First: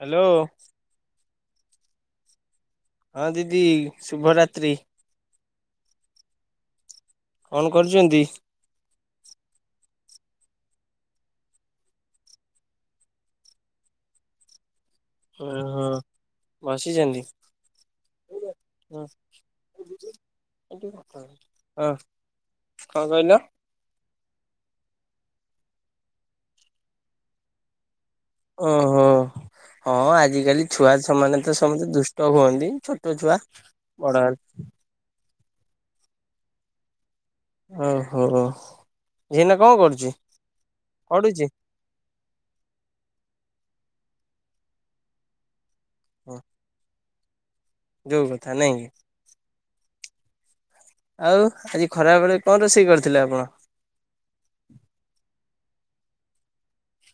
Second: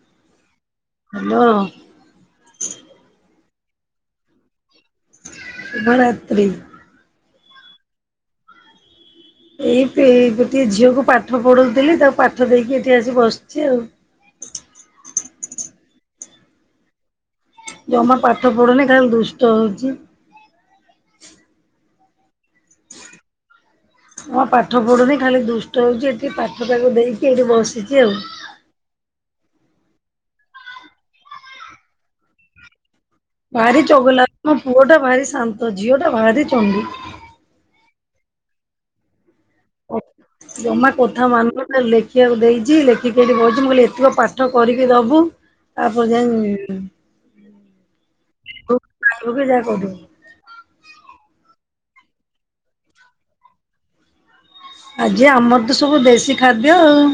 Hello. Hello. ହଁ ଦିଦି ଶୁଭରାତ୍ରି। ଶୁଭ ରାତ୍ରି। କଣ କରୁଛନ୍ତି? ଏଇ ଗୋଟେ ଝିଅକୁ ପାଠ ପଢଉଥିଲି ତାକୁ ପାଠ ଦେଇକି ଏଠି ଆସି ବସିଛି ଆଉ। ଓହୋ ବସିଛନ୍ତି। ଜମା ପାଠ ପଢୁନି ଖାଲି ଦୁଷ୍ଟ ହଉଛି। ହ କଣ କହିଲ? ହଁ ପାଠ ପଢୁନି ଖାଲି ଦୁଷ୍ଟ ହଉଛି ଏଠି ପାଠ ତାକୁ ଦେଇକି ଏଠି ବସିଛି ଆଉ। ଓହୋ ହଁ ଆଜିକାଲି ଛୁଆଛୁ ମମାନେ ତ ସମସ୍ତେ ଦୁଷ୍ଟ ହୁଅନ୍ତି ଛୋ ଭାରି ଚଗଲା ମୋ ପୁଅ ଟା ଭାରି ଶାନ୍ତ ଝିଅ ଟା ଭାରି ଚଣ୍ଡୀ। ଓହୋ ଝିଅ ଏଇନା କଣ କରୁଛି ଜମା କଥା ପଢୁଛି। ମାନୁନି ଲେଖିବାକୁ ଦେଇଛି ଲେଖିକି ଏଠି ବଇଛି ମୁଁ କହିଲି ଏତକ ପାଠ କରିକି ଦବୁ। ଆପଣ ଯା ହଁ [unintelligible] ଯୋଉ କଥା ନାଇଁ କି [unintelligible] ଆଉ ଆଜି ଖରାବେଳେ କଣ ରୋଷେଇ କରିଥିଲେ ଆପଣ। ଆଜି ଆମର ତ ସବୁ ଦେଶୀ ଖାଦ୍ୟ ଆଉ।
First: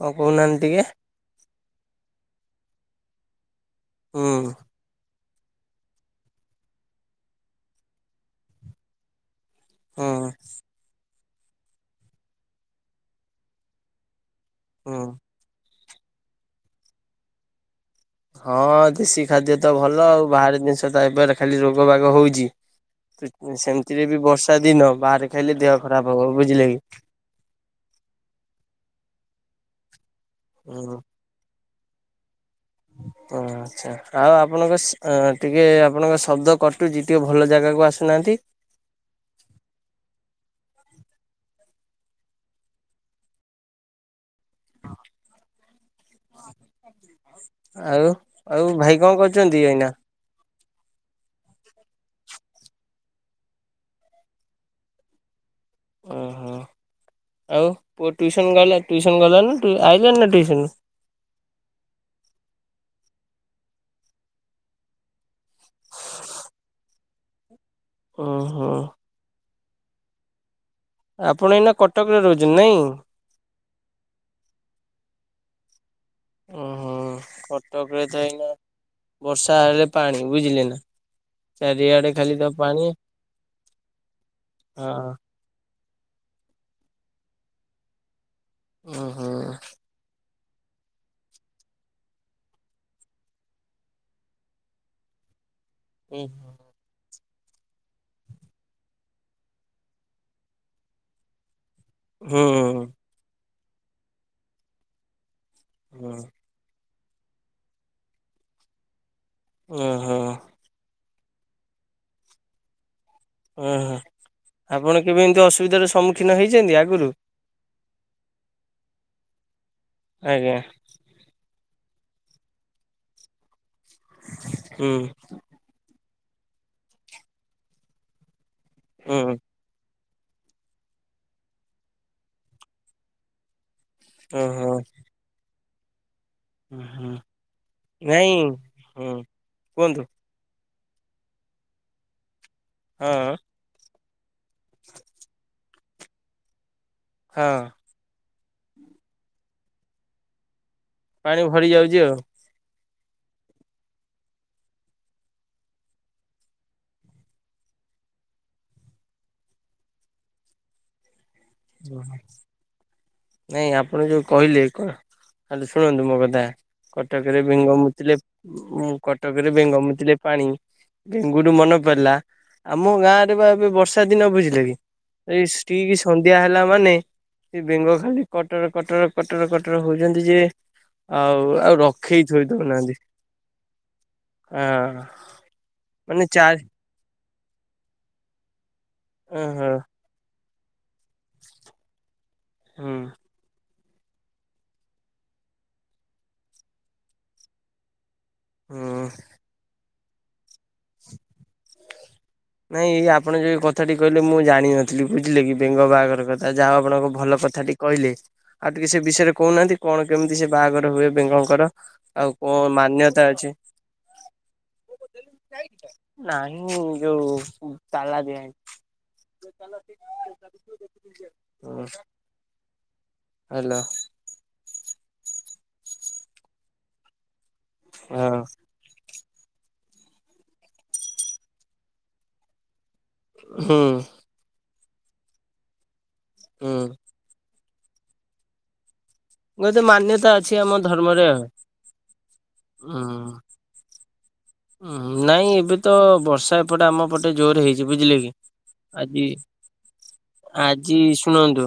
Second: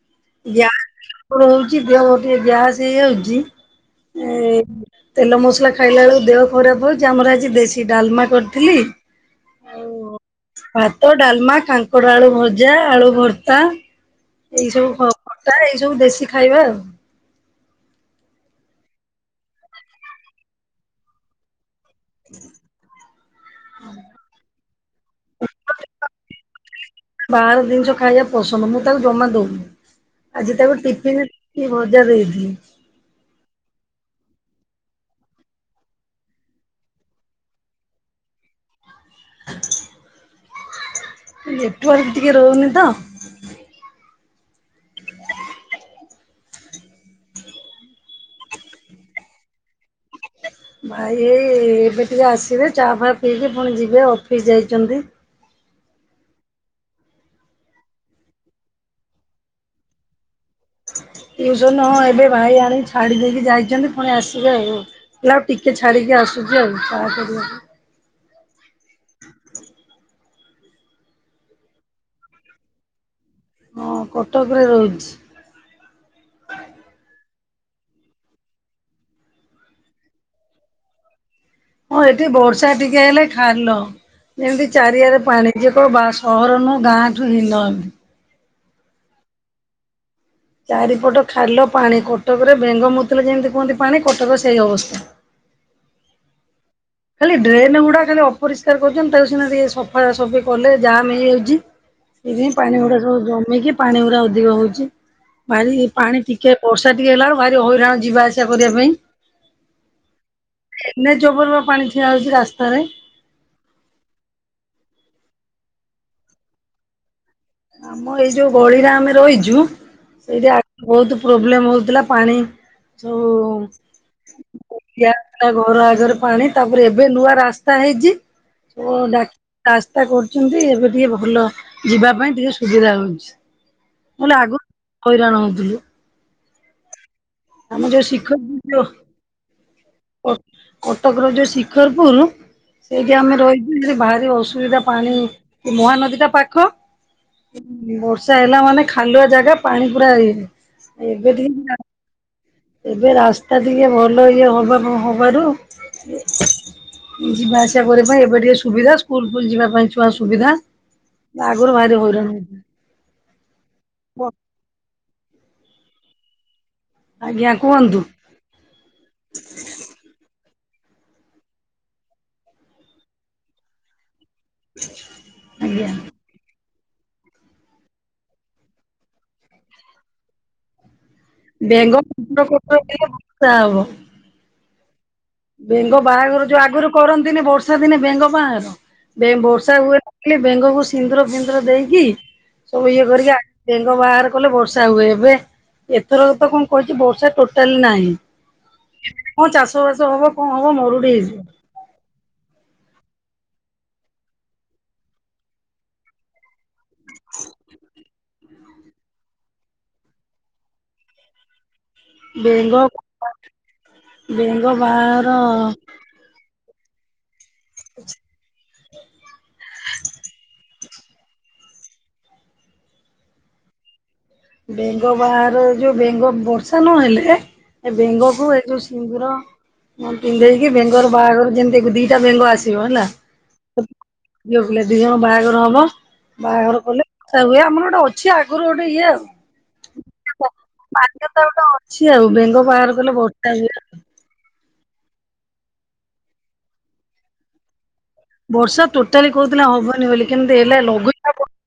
କଣ କହୁନାହାନ୍ତି ଟିକେ। ହଉଛି ଦେହ ଗୋଟେ ଗ୍ୟାସ୍ ହେଇ ଯାଉଛି ହୁଁ ଏ। ତେଲ ମସଲା ଖାଇଲା ବେଳକୁ ଦେହ ଖରାପ ହଉଛି ଆମର ଆଜି ଦେଶୀ ଡାଲମା କରିଥିଲି। ହଉ ହୁଁ [unintelligible] ବା ଟ ଡାଲମା କାଙ୍କଡ ଆଳୁ ଭଜା ଆଳୁ ଭର୍ତ୍ତା ଏଇ ସବୁ ହୁଁ। ଭ [unintelligible] ତା ଏଇ ସବୁ ଦେଶୀ ଖାଇବା ଆଉ। ହଁ ଦେଶୀ ଖାଦ୍ୟ ତ ଭଲ ଆଉ ବାହାର ଜିନିଷ ତ ଏବେର। ଖାଲି ରୋଗ ବାଗ ହଉଛି ସେମିତିରେ ବି ବର୍ଷା। ଦିନ ବାହାରେ ଖାଇଲେ ଦେହ ଖରାପ ହବ ବୁଝିଲେ କି। ବାହାର ଜିନିଷ ଖାଇବା ପସନ୍ଦ ମୁଁ ତାକୁ ଜମା ଦଉନି ଆଜି ତାକୁ ହୁଁ ଟିଫିନ। କି ଭଜା ଦେଇଥିଲ। ହ ଆଛା। ଆଉ ଆପଣଙ୍କ ଟିକେ ଆପଣଙ୍କ ଶବ୍ଦ କଟୁଛି ଟିକେ ଭଲ ଜାଗାକୁ ଆସୁନାହାନ୍ତି। [inaudible] ନେଟୱାର୍କ ଟିକେ ରହୁନି ତ। [inaudible] ଆଉ ଆଉ ଭାଇ କଣ କରୁଛନ୍ତି ଏଇନା? ଭାଇ ଏଇ ଏବେ ଟିକେ ଆସିବେ ଚାହା ଫାହା ପିଇକି ପୁଣି ଯିବେ ଅଫିସ୍ ଯାଇଛନ୍ତି। ଓହୋ ଆଉ ପୁଅ ଟିୁସନ୍ ଗଲା ଟିଉସନ୍ ଗଲା ନା ଆଇଲାଣି ନା ଟିୁସନରୁ। ଟିଉସନ୍ ହଁ ଏବେ ଭାଇ ଆଣିକି ଛାଡ଼ି ଦେଇକି ଯାଇଛନ୍ତି ପୁଣି ଆସିବେ ଆଉ। ଲା ଆଉ ଟିକେ ଛାଡିକି ଆସୁଛି ଆଉ ଚାହା କରିବାକୁ। ଓ ହୋ। ଆପଣ ଏଇନା କଟକରେ ରହୁଛନ୍ତି ନାଇଁ। ହଁ କଟକରେ ରହୁଛି। କଟକ ରେ ତ ଏଇନା ବର୍ଷା ହେଲେ ପାଣି ବୁଝିଲେ ନା। ହଁ ଚାରିଆଡେ ଏଠି ଖାଲି ତ ବର୍ଷା ପାଣି ଟିକେ ହେଲେ ଖାଲ ଯେମିତି ହଁ। ଚାରିଆରେ ପାଣି। ଯିଏ କ ବା ସହରନୁ ଗାଁଠୁ ହିନମ। ଓ ହୋ ଚାରିପଟ ଖାଲ ପାଣି କଟକରେ ବେଙ୍ଗ ମୁତଲେ ଯେମିତି କୁହନ୍ତି ପାଣି କଟକ ସେଇ ଅବସ୍ଥା। ଉଁ ଖାଲି ଡ୍ରେନ୍ ଗୁଡା ଖାଲି ଅପରିଷ୍କାର କରୁଛନ୍ତି। ତା ସିନା ଟିକେ ସଫା, ସଫି କଲେ ଜାମ୍ ହେଇଯାଉଛି। ସେଥି ପାଣି ଗୁଡା ସବୁ ଜମିକି ପାଣି ଗୁଡା ଅଧିକ ହଉଛି ପାଣି ହୁଁ ପାଣି ଟି କିଏ ବର୍ଷା ଟିକେ ହେଲା ବ ଭି ହଇରାଣ ଯିବା ଆସିବା କରିବା ପାଇଁ। ଓ ହୋ ଏନ ଏଚ ଉପର ପାଣି ଠିଆ ହଉଛି ରାସ୍ତାରେ। ଓ ହୋ ଆପଣ କେବେ ଏମିତି ଅସୁବିଧାର ସମ୍ମୁଖୀନ ହେଇଛନ୍ତି। ଆଗରୁ ଆମ ଏଇ ଯୋଉ ଗଳିରେ ଆମେ ରହିଚୁ ଆଜ୍ଞା ସେଇଠା ବହୁତ ପ୍ରୋବ୍ଲେମ ହଉଥିଲା ପାଣି ସବୁ ହୁଁ କା ଘର ଆଗରେ ପାଣି ତାପରେ ଏବେ ନୂଆ ରାସ୍ତା ହେଇଛି ଡା ହୁଁ ରାସ୍ତା କରୁଛନ୍ତି ଏବେ ଟିକେ ଭଲ ଯିବା ପାଇଁ ଟିକେ ସୁବିଧା ହଉଛି। ନହେଲେ ଆଗରୁ ଓହୋ ହଇରାଣ ହଉଥିଲୁ। ହୁଁ ହୁଁ ଆମେ ଯୋଉ ନାଇଁ ହୁଁ କୁହନ୍ତୁ କଟକ ର ଯୋଉ ଶିଖରପୁରୁରୁ ହଁ ସେଇଠି ଆମେ ରହିଛୁ ସେଠି ଭାରି ଅସୁ ଏଇଟା ପାଣିରୁ ମହାନଦୀ ଟା ପାଖ। ହଁ [inaudible] ବର୍ଷା ହେଲା ମାନେ ଖାଲୁଆ ଜାଗା ପାଣି ପୁରା ଏହେ ପାଣି ଭରି ଯାଉଛି। ଆଉ ଏବେ ରାସ୍ତା ଟିକେ ଭଲ ଇଏ ହବା ନହବାରୁ ଯିବା ଆସିବା କରିବା ପାଇଁ ଏବେ ଟିକେ ସୁବିଧା ସ୍କୁଲ ଫୁଲ ଯିବା ପାଇଁ ଛୁଆ ସୁବିଧା। ଆଗରୁ ଭାରି ଯାହା ହଇରାଣ ହଉଥିଲେ ନାଇଁ ଆପଣ ଯୋଉ କହିଲେ କଣ ହ୍ୟାଲୋ ଶୁଣନ୍ତୁ ମୋ କଥା କଟକରେ ଆଜ୍ଞା ବେଙ୍ଗ କୁହନ୍ତୁ ମୁୁତିଲେ କଟକରେ ବେଙ୍ଗ ମୁୁତିଲେ ପାଣି। ବେଙ୍ଗରୁ ମନେ ପଡିଲା ଆମ ଗାଁ ରେ ବା ଏବେ ବର୍ଷା ଦିନ ବୁଝ ଏଇ ଆଜ୍ଞା ଷ୍ଟିକି ସନ ନ୍ଧ୍ୟା ହେଲା ମାନେ ସେ ବେଙ୍ଗ ଖାଲି କଟର କଟର କଟର କଟର ହଉଛନ୍ତି ଯେ ଆଉ ଆଉ ବେଙ୍ଗ ରଖେଇ କଟର କଟର ଥୋଇଦଉନାହାନ୍ତି ହେଲେ ବର୍ଷା ହବ। ହଁ ବେଙ୍ଗ ବାହାଘର ଯୋଉ ଆଗରୁ କରନ୍ତିନି ବର୍ଷା ଦିନେ ବେଙ୍ଗ ବାହାଘର ଓହୋ ବର୍ଷା ହୁଏ ଲି ବେଙ୍ଗକୁ ସିନ୍ଦୁର ଫିନ୍ଦୁର ଦେଇକି ସବୁ ହୁଁ। ଇଏ କରିକି ଆ ବେଙ୍ଗ ବାହାର କଲେ ବର୍ଷା ହୁଏ ଏବେ ଏଥର ତ କଣ କଛି ବର୍ଷା ଟୋଟାଲି ନାହିଁ। ହୁଁ କଣ ଚାଷ ବାସ ହବ କଣ ହବ ମରୁଡି ହେଇଯିବ। ନାଇଁ ଏଇ ଆପଣ ଯୋଉ କଥାଟି କହିଲେ ମୁଁ ଜାଣିନଥିଲି ବୁଝିଲେ କି ବେଙ୍ଗ ବାହାଘର କଥା ଯାହା ଆପଣଙ୍କ ଭଲ କଥାଟି କହିଲେ ଆଉ ଟିକେ ସେ ବିଷୟରେ କହୁନାହାନ୍ତି କଣ କେମିତି ସେ ବାହାଘର ହୁଏ ବେଙ୍ଗଙ୍କର ଆଉ କଣ ବେଙ୍ଗ ମାନ୍ୟତା ଅଛି। ବେଙ୍ଗ ବାହାଘର ନହିଁ ଯୋଉ ତାଲା ଦିଆହେଇ [inaudible] ହୁଁ ହ୍ୟାଲୋ ବେଙ୍ଗ ବାହାର ଯୋଉ ବେଙ୍ଗ ବର୍ଷା ନହେଲେ। ଏ ହଁ ବେଙ୍ଗକୁ ଏ ଯୋଉ ସିନ୍ଦୁର ମୁଁ ପିନ୍ଧେଇକି ବେଙ୍ଗର ବାହାଘର ଯେମିତି ଦିଟା ବେଙ୍ଗ ଆସିବ ହେଲା। ହଁ କହିଲେ ଦି ଜଣ ବାହାଘର ହବ ହୁଁ। ବାହାଘର କଲେ ତା ବୋଲି ଆମର ଗୋଟେ ଅଛି ଆଗରୁ ଗୋଟେ ଇଏ ଆଉ। ଗୋଟେ ମାନ୍ୟତା ଅଛି ଆମ ଧର୍ମରେ ମାନ୍ୟତା ଗୋଟେ ଅଛି ଆଉ ବେଙ୍ଗ ବାହାଘର କଲେ ହୁଁ ବର୍ଷା ହୁଏ ଆଉ। ହଁ ନାଇଁ ଏବେ ତ ବର୍ଷା ଏପଟେ ଆମ ପଟେ ଜୋର ହେଇଛି ବୁଝିଲେ କି ବର୍ଷା ଆଜି ଟୋଟାଲି କହୁଥିଲା ହବନି ବୋଲି କେମତି ହେଲେ ଆଜି ଲଘୁ ଶୁଣନ୍ତୁ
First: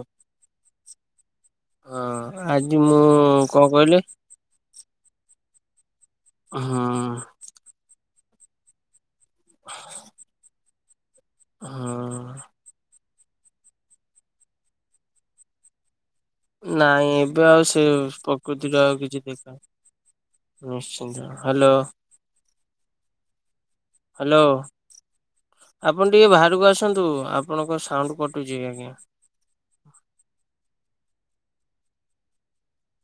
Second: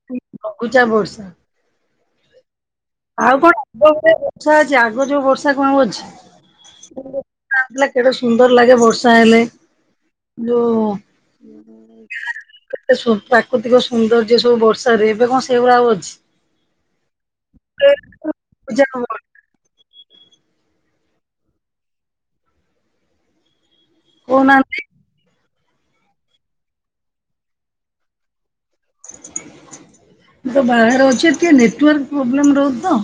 ହଁ ଆଜି ମୁଁ ଆଉ କଣ ଆଗ କହିଲେ ଭଳିଆ ଆଗ ଯୋଉ ବର୍ଷା କଣ ଆଉଅଛି, ହୁଁ କେଡେ ସୁନ୍ଦର ଲାଗେ ବର୍ଷ ର୍ଷା ହେଲେ ଯୋଉ ହଁ ଏ ପ୍ରାକୃତିକ ସୌନ୍ଦର୍ଯ୍ୟ ସବୁ ବର୍ଷାରେ ଏବେ କଣ ସେଇ ଭଳିଆ ଆଉ ଅଛି। ନାଇଁ ଏବେ ଆଉ ସେ ପ୍ରକୃତିର ଆଉ ଲଘୁଚାପ କିଛି ବର୍ଷା। ଦେଖା ନିଶ୍ଚିନ୍ତ ହ୍ୟାଲୋ ହ୍ୟାଲୋ କହୁନାହାନ୍ତି। ଆପଣ ଟିକେ ବାହାରକୁ ଆସନ୍ତୁ ଆପଣଙ୍କ ସାଉଣ୍ଡ କଟୁଛି ଆଜ୍ଞା। ମୁ ତ ବାହାରେ ଅଛ ଟିକେ ନେଟୱାର୍କ ପ୍ରୋବ୍ଲେମ ରହୁଛି ତ।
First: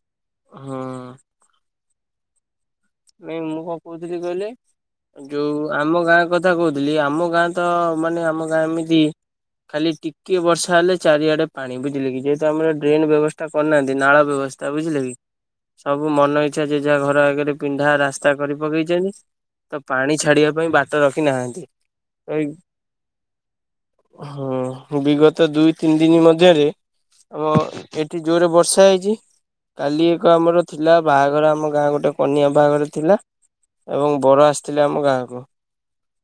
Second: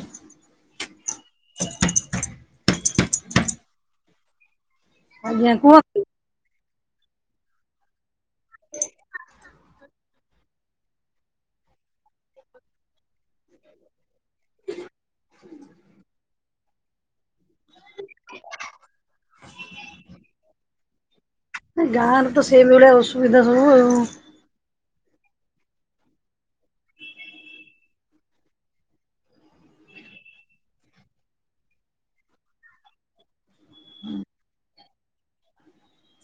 ହଁ [inaudible] ନାଇଁ ମୁଁ କଣ କହୁଥିଲି କହିଲେ ଆଜ୍ଞା ଯୋଉ କୁହନ୍ତୁ। ଆମ ଗାଁ କଥା କଥା କହୁଥିଲି ଆମ ଗାଁ ତ ମାନେ ଆମ ଗାଁ ଏମିତି। ଖାଲି ଟିକେ ବର୍ଷା ହେଲେ ଚାରିଆଡେ ପାଣି ବୁଝିଲେ କି ଯେହେତୁ ଆମର ଡ୍ରେନ ବ୍ୟବସ୍ଥା। କରି ନାହାନ୍ତି ନାଳ ବ୍ୟବସ୍ଥା ବୁଝିଲେ କି ସବୁ ମନ ଇଚ୍ଛା ଯେ ଯାହା ଘର ଆଗରେ ପିଣ୍ଡା ରାସ୍ତା କରି ପକେଇଛନ୍ତି ତ ପାଣି ଛାଡିବା ପାଇଁ ବାଟ ରଖି ନାହାନ୍ତି। ଗାଁରେ ତ ଏଇ ସେଇଭଳିଆ ଅସୁବିଧା ସବୁ ଆଉ। ହଁ ବିଗତ ଦୁଇ ତିନି ଦିନ ମଧ୍ୟରେ। ଆମ ଏଠି ଜୋରରେ ବର୍ଷା ହେଇଛି। କାଲି ଏକ ଆମର ଥିଲା ବାହାଘର ଆମ ଗାଁ ଗୋଟେ। କନିଆ ବାହାଘର ଥିଲା ଏବଂ ବର ଆସିଥିଲା ଆମ ଗାଁକୁ।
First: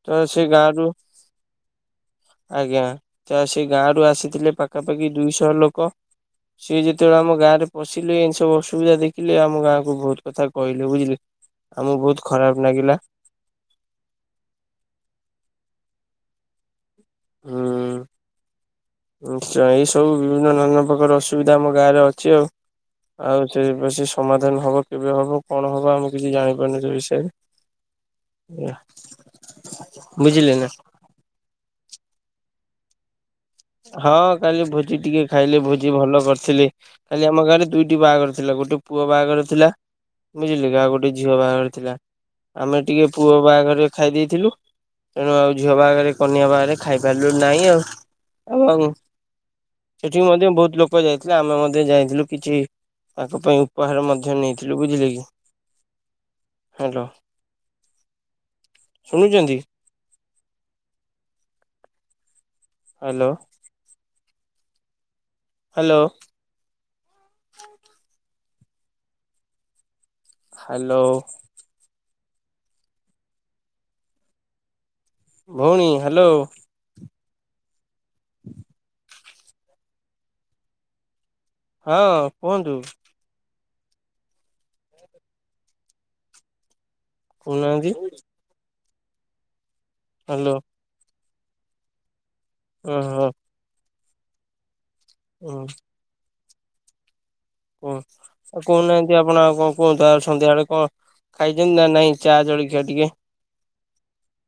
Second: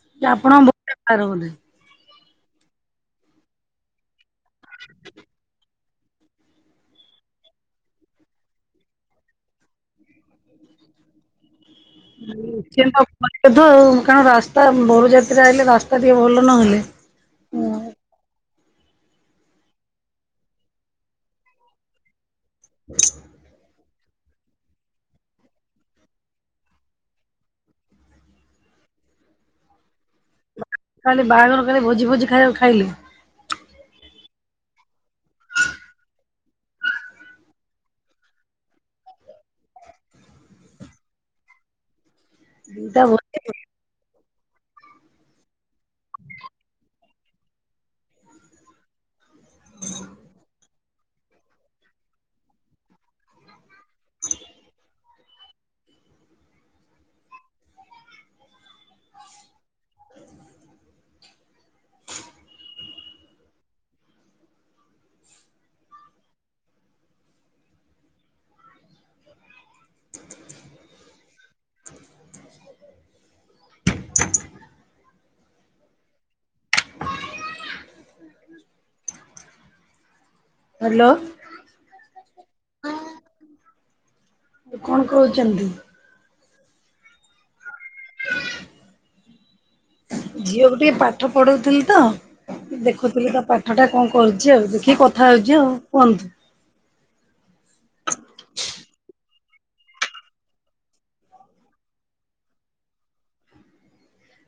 ତ ସେ ଗାଁ ଆପଣଙ୍କ ରୁ ଭୋଟ ଗାଁରେ ବୋଧେ? ଆଜ୍ଞା ତ ସେ ଗାଁ ରୁ ଆସିଥିଲେ ପାଖାପାଖି ଦୁଇଶହ ଲୋକ। ସିଏ ଯେତେବେଳେ ଆମ ଗାଁରେ ପଶିଲେ ଏମିତି ସବୁ ଅସୁବିଧା ଦେଖିଲେ ଆମ ଗାଁକୁ ବହୁତ କଥା। କହିଲେ ବୁଝିଲେ। ଆମକୁ ବହୁତ ଖରାପ ଲାଗିଲା ଆଉ କାରଣ ରାସ୍ତା ବର ଯାତ୍ରୀ ଆଇଲେ ରାସ୍ତା ଟିକେ ଭଲ ନହେଲେ ହୁଁ ନିଶ୍ଚୟ ଏଇ ସବୁ ବିଭିନ୍ନ ନା ନା ପ୍ରକାର ଅସୁବିଧା ଆମ ଗାଁ ରେ ଅଛି ଆଉ ଆଉ ସେ ବ ସମାଧାନ ହବ କେବେ ହବ କଣ ହବ ଆମେ କିଛି ଜାଣିପାରୁନୁ ସେ ବିଷୟରେ। ବୁଝିଲେ ନା। କାଲି ବାହାଘର କାଲି ଭୋଜି ଭୋଜି ଖାଇଲେ? ହଁ କାଲି ଭୋଜି ଟିକେ ଖାଇଲି ଭୋଜି ଭଲ କରିଥିଲେ। କାଲି ଆମ ଗାଆଁ ଦୁଇଟି ବାହାଘର ଥିଲା ଗୋଟେ ପୁଅ ବାହାଘର ଥିଲା। ବୁଝିଲ କି ଆଉ ଗୋଟେ ଝିଅ ବାହାଘର ଥିଲା। ଆମେ ଦିଟା ଟିକେ ଭୋଜି ପୁଅ ବାହାଘରେ ଖାଇ ଦେଇଥିଲୁ, ତେଣୁ ଆଉ ଝିଅ ବାହାଘରେ କନ୍ୟା ବାହାଘରେ ଖାଇ ବେଲୁ ନାହିଁ ଆଉ। ଏବଂ ସେଠି ମଧ୍ୟ ବହୁତ ଲୋକ ଯାଇଥିଲେ ଆମେ ମଧ୍ୟ ଯାଇଥିଲୁ କିଛି ତାଙ୍କ ପାଇଁ ଉପହାର ମଧ୍ୟ ନେଇଥିଲୁ ବୁଝିଲେ କି। ହାଲୋ ଶୁଣୁଛନ୍ତି? ହାଲୋ। ହାଲୋ। ହାଲୋ। ଭଉଣୀ ହାଲୋ। [inaudible] ହାଲୋ। ହଁ କୁହନ୍ତୁ? କଣ କହୁଛନ୍ତି? କୋହୁ ନାହାନ୍ତି? ହ୍ୟାଲୋ ଝିଅକୁ ଟିକେ ପାଠ ପଢଉଥିଲି ତ, ଓହୋ ଦେଖୁଥିଲି ତା ପାଠ ହଟା କଣ କରୁଛି ଆଉ ଦେଖିକି କଥା ହଉଛି ହୁଁ ଆଉ କୁହନ୍ତୁ? ହୁଁ ଆଉ କହୁ ନାହାନ୍ତି ଆପଣ ଆଉ କଣ କୁହନ୍ତୁ ଆଉ ସନ୍ଧ୍ୟାବେଳେ କଣ? ଖାଇଛନ୍ତି ନା ନାଇଁ ଚା ଜଳଖିଆ ଟିକେ?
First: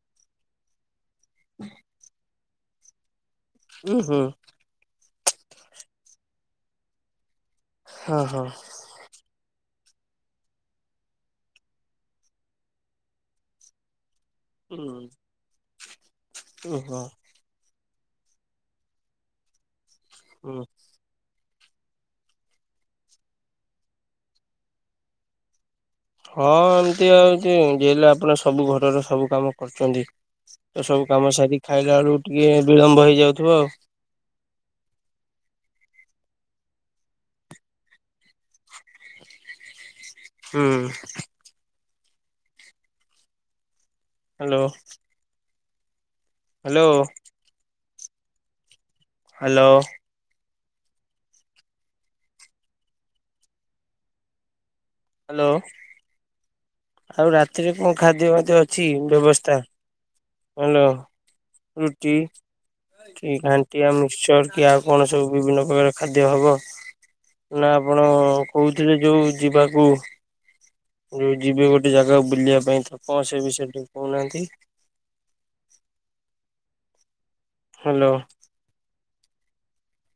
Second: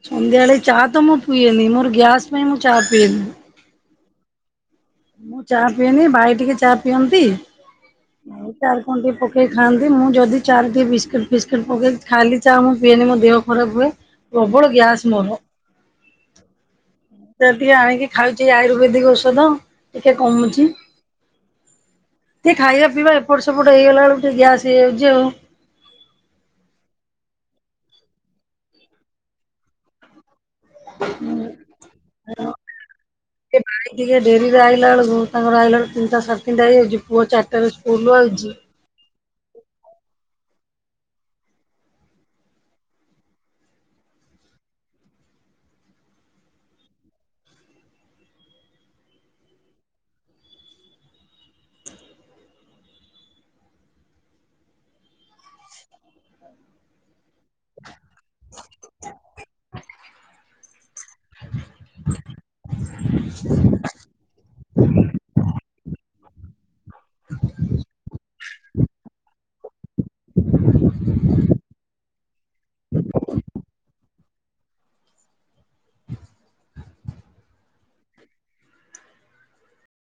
ସନ୍ଧ୍ୟାବେଳେ ଚା ତ ମୁଁ ପିଏନି ମୋର ଗ୍ୟାସ୍ ପାଇଁ ମୁଁ ଚା ପିଏନି। ହୁଁ ହୁଁ। ମୁଁ ଚା ପିଏନି ଭାଇ ଟିକେ ଚା ପିଅନ୍ତି ହଁ ହଁ ଆଉ କଣ ଟିକିଏ ପକେଇ ଖାଆନ୍ତି ମୁଁ ଯଦି ଚା ରେ ଟିକିଏ ବିସ୍କିଟ୍ ଫିସ୍କିଟ୍ ପକାଏ ଖାଲି ଚା ମୁଁ ପିଏନି ମୋ ଦେହ ଖରାପ ହୁଏ। ପ୍ରବଳ ଗ୍ୟାସ୍ ମୋର। [inaudible] ଓ ହୋ। ଟିକେ ଆଣିକି ଖାଉଛି ଆୟୁର୍ବେଦିକ ଔଷଧ ଟିକେ ହୁଁ କମୁଛି। ଟିକେ ଖାଇବା ପିଇବା ଏପଟ ସେପଟ ହେଇଗଲା ବେଳକୁ ଟିକେ ଗ୍ୟାସ୍ ହେଇଯାଉଛି ଆଉ। ହଁ ଏମତି ଆଉଚି ହଲେ ଆପଣ ସବୁ ଘରର ସବୁ କାମ କରୁଛନ୍ତି। ତ ସବୁ କାମ ସାରିକି ଖାଇଲା ବେଳକୁ ଟିକେ ବିଳମ୍ବ ହେଇଯାଉଥିବ ଟିକେ ଆଉ। ଭାଇ ଟିକେ ଡେରିରେ ଆଇଲା ବେଳକୁ ତାଙ୍କର ଆଇଲା ବେଳକୁ ତିନିଟା ସାଡ଼େତିନିଟା ହେଇଯାଉଚି ପୁଅ ଚାରିଟାରେ ସ୍କୁଲରୁ ଆଉଚି। ହୁଁ। ହ୍ୟାଲୋ। ହ୍ୟାଲୋ। ହ୍ୟାଲୋ। ହ୍ୟାଲୋ। ଆଉ ରାତିରେ କଣ ଖାଦ୍ୟ ଫାଦ୍ୟ ଅଛି ବ୍ୟବସ୍ଥା ହାଲୋ। ରୁଟି କି ଘାଣ୍ଟିଆ ମୀ ସର କି ଆଉ କଣ ସବୁ ବିଭିନ୍ନ ପ୍ରକାର ଖାଦ୍ୟ ହବ। ନା ଆପଣ କହୁଥିଲେ ଯୋଉ ଯିବାକୁ ଯ ଯିବେ ଗୋଟେ ଜାଗାକୁ ବୁଲିବା ପାଇଁ କଣ ସେ ବିଷୟରେ ଟିକେ କହୁନାହାନ୍ତି? ହ୍ୟାଲୋ।